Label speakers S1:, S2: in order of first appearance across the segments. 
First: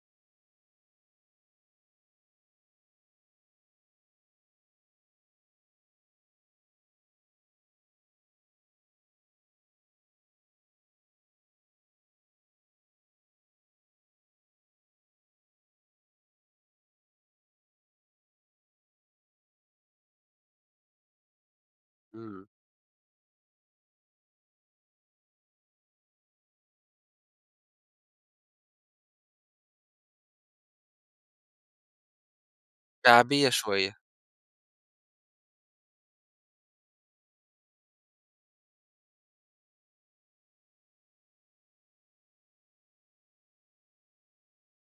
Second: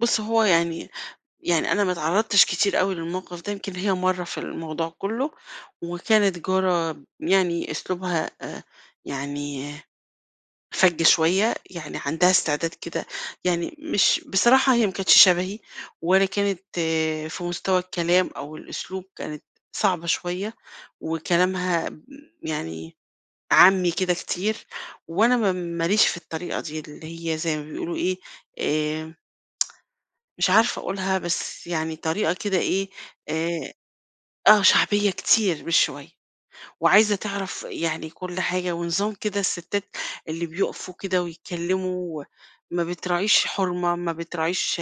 S1: بُص، هو يعني يعني أنا ما اتعرّضتش كتير أوي للموقف ده، يمكن هي مرّة في الموضوع كُلّه، وكانت جارة يعني أسلوبها أ يعني فَج شوية، يعني عندها استعداد كده يعني مش بصراحة هي ما كانتش شبهي ولا كانت في مستوى الكلام أو الأسلوب كانت صعبة شوية وكلامها ب
S2: إمم.
S1: يعني عامّي كده كتير وأنا ما م ماليش في الطريقة دي اللي هي زي ما بيقولوا إيه، آآ مش عارفة أقولها، بس يعني طريقة كده إيه،
S2: شعبية
S1: آآ
S2: شوية.
S1: آه. شعبية كتير مش شوية. وعايزة تعرف يعني كل حاجة ونظام كده الستّات اللي بيُقفوا كده ويتكلّموا وما بتراعيش حُرمة، ما بتراعيش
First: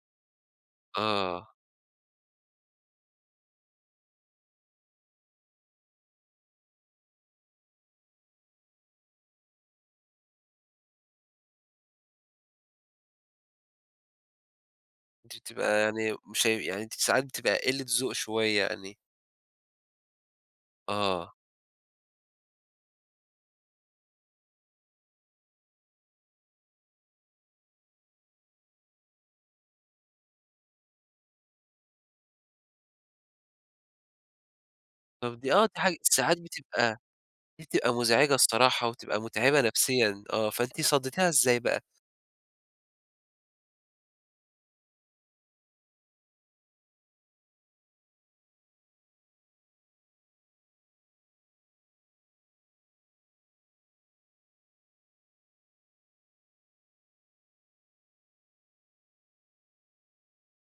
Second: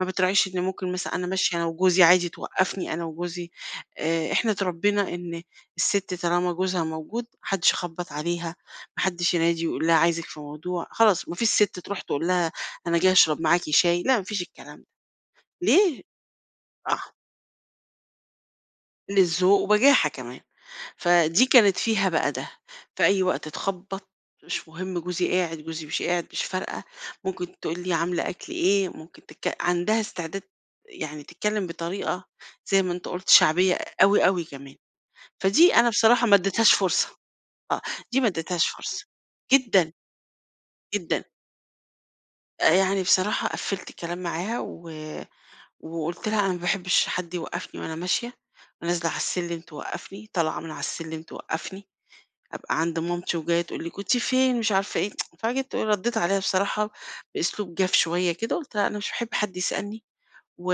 S1: ما بتراعيش إن ممكن مثلًا أنا
S2: آه.
S1: ماشية أنا وجوزي عادي توقّفني أنا وجوزي. آآ إحنا اتربّينا إن السِت طالما جوزها موجود، ما حدّش يخبّط عليها، ما حدّش ينادي ويقول لها عايزِك في موضوع، خلاص ما فيش سِت تروح تقول لها أنا جاية أشرب معاكِ شاي، لأ ما فيش الكلام ده.
S2: دي بتبقى
S1: ليه؟
S2: يعني مش يعني أنتِ
S1: [unintelligible]
S2: ساعات بتبقى قِلّة ذوق شوية يعني.
S1: قِلّة ذوق وبجاحة كمان.
S2: آه.
S1: فدي كانت فيها بقى ده، في أي وقت تخبّط مش مُهم جوزي قاعد، جوزي مش قاعد مش فارقة، ممكن تقول لي عاملة أكل إيه؟ ممكن تتك عندها استعداد يعني تتكلّم بطريقة زي ما أنت قُلت شعبية أوي، أوي كمان.
S2: طب دي آه،
S1: فدي
S2: دي
S1: أنا
S2: حاجة
S1: بصراحة ما
S2: ساعات
S1: ادّيتهاش
S2: بتبقى
S1: فرصة.
S2: دي
S1: آه.
S2: بتبقى
S1: دي ما
S2: مزعجة
S1: ادّيتهاش
S2: الصراحة
S1: فرصة.
S2: وبتبقى متعبة
S1: جدًا.
S2: نفسيًا، آه. فأنتِ
S1: جدًا.
S2: صدّيتيها إزاي بقى؟
S1: آآ يعني بصراحة قفِّلت الكلام معاها و وقُلت لها: "أنا ما باحبّش حد يوقّفني وأنا ماشية." ونازلة على السلِّم توقّفني، طالعة من على السلِّم توقّفني، أبقى عند مامتي وجاية تقول لي: "كنتِ فين،" مش عارفة إيه، فجيت ردّيت عليها بصراحة بأسلوب جاف شوية كده، قُلت لها: "أنا مش باحب حد يسألني و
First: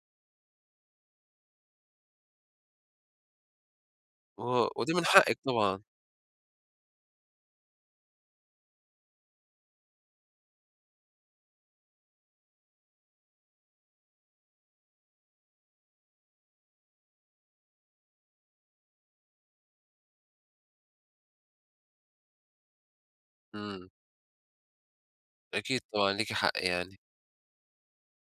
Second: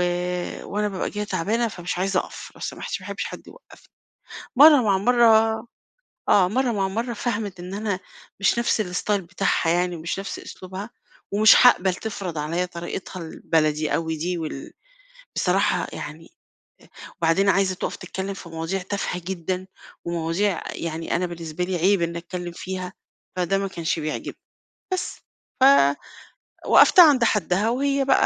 S1: وأنا بابقى جاية تعبانة فمش عايزة أقَف لو سمحتِ ما باحبش حد يوقّفني."
S2: و
S1: مرّة
S2: ودي
S1: مع
S2: من حقِّك
S1: مرّة
S2: طبعًا.
S1: آه. مرّة مع مرّة فَهَمِت إن أنا مش نفس الستايل بتاعها يعني مش نفس أسلوبها ومش حاقبل تفرض عليّا طريقتها البلدي أوي دي وال بصراحة يعني أ وبعدين عايزة تُقَف تتكلّم في مواضيع تافهة جدًا ومواضيع يعني أنا بالنسبة لي عيب إنّي أتكلّم فيها، فده ما
S2: إمم.
S1: كانش بيعجبني. بس، ف
S2: أكيد طبعًا، ليكِ حق يعني.
S1: وقّفتها عند حدّها وهي بقى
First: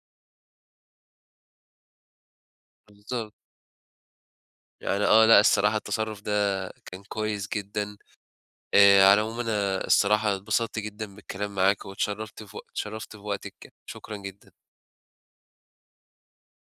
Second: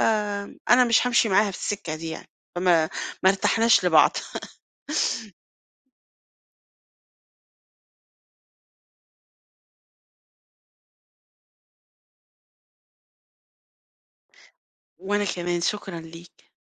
S1: أنا مش هامشي معاها في السِكّة دي يعني، فما ما
S2: يالض
S1: ارتحناش لبعض.
S2: يعني آه. لأ الصراحة التصرُّف ده كان كويس جدًا. آآ على العموم أنا الصراحة اتبسطت جدًا بالكلام معاكِ واتشرّفت في وق اتشرّفت في وقتِك، شكرًا جدًا.
S1: وأنا كمان، شكرًا ليك.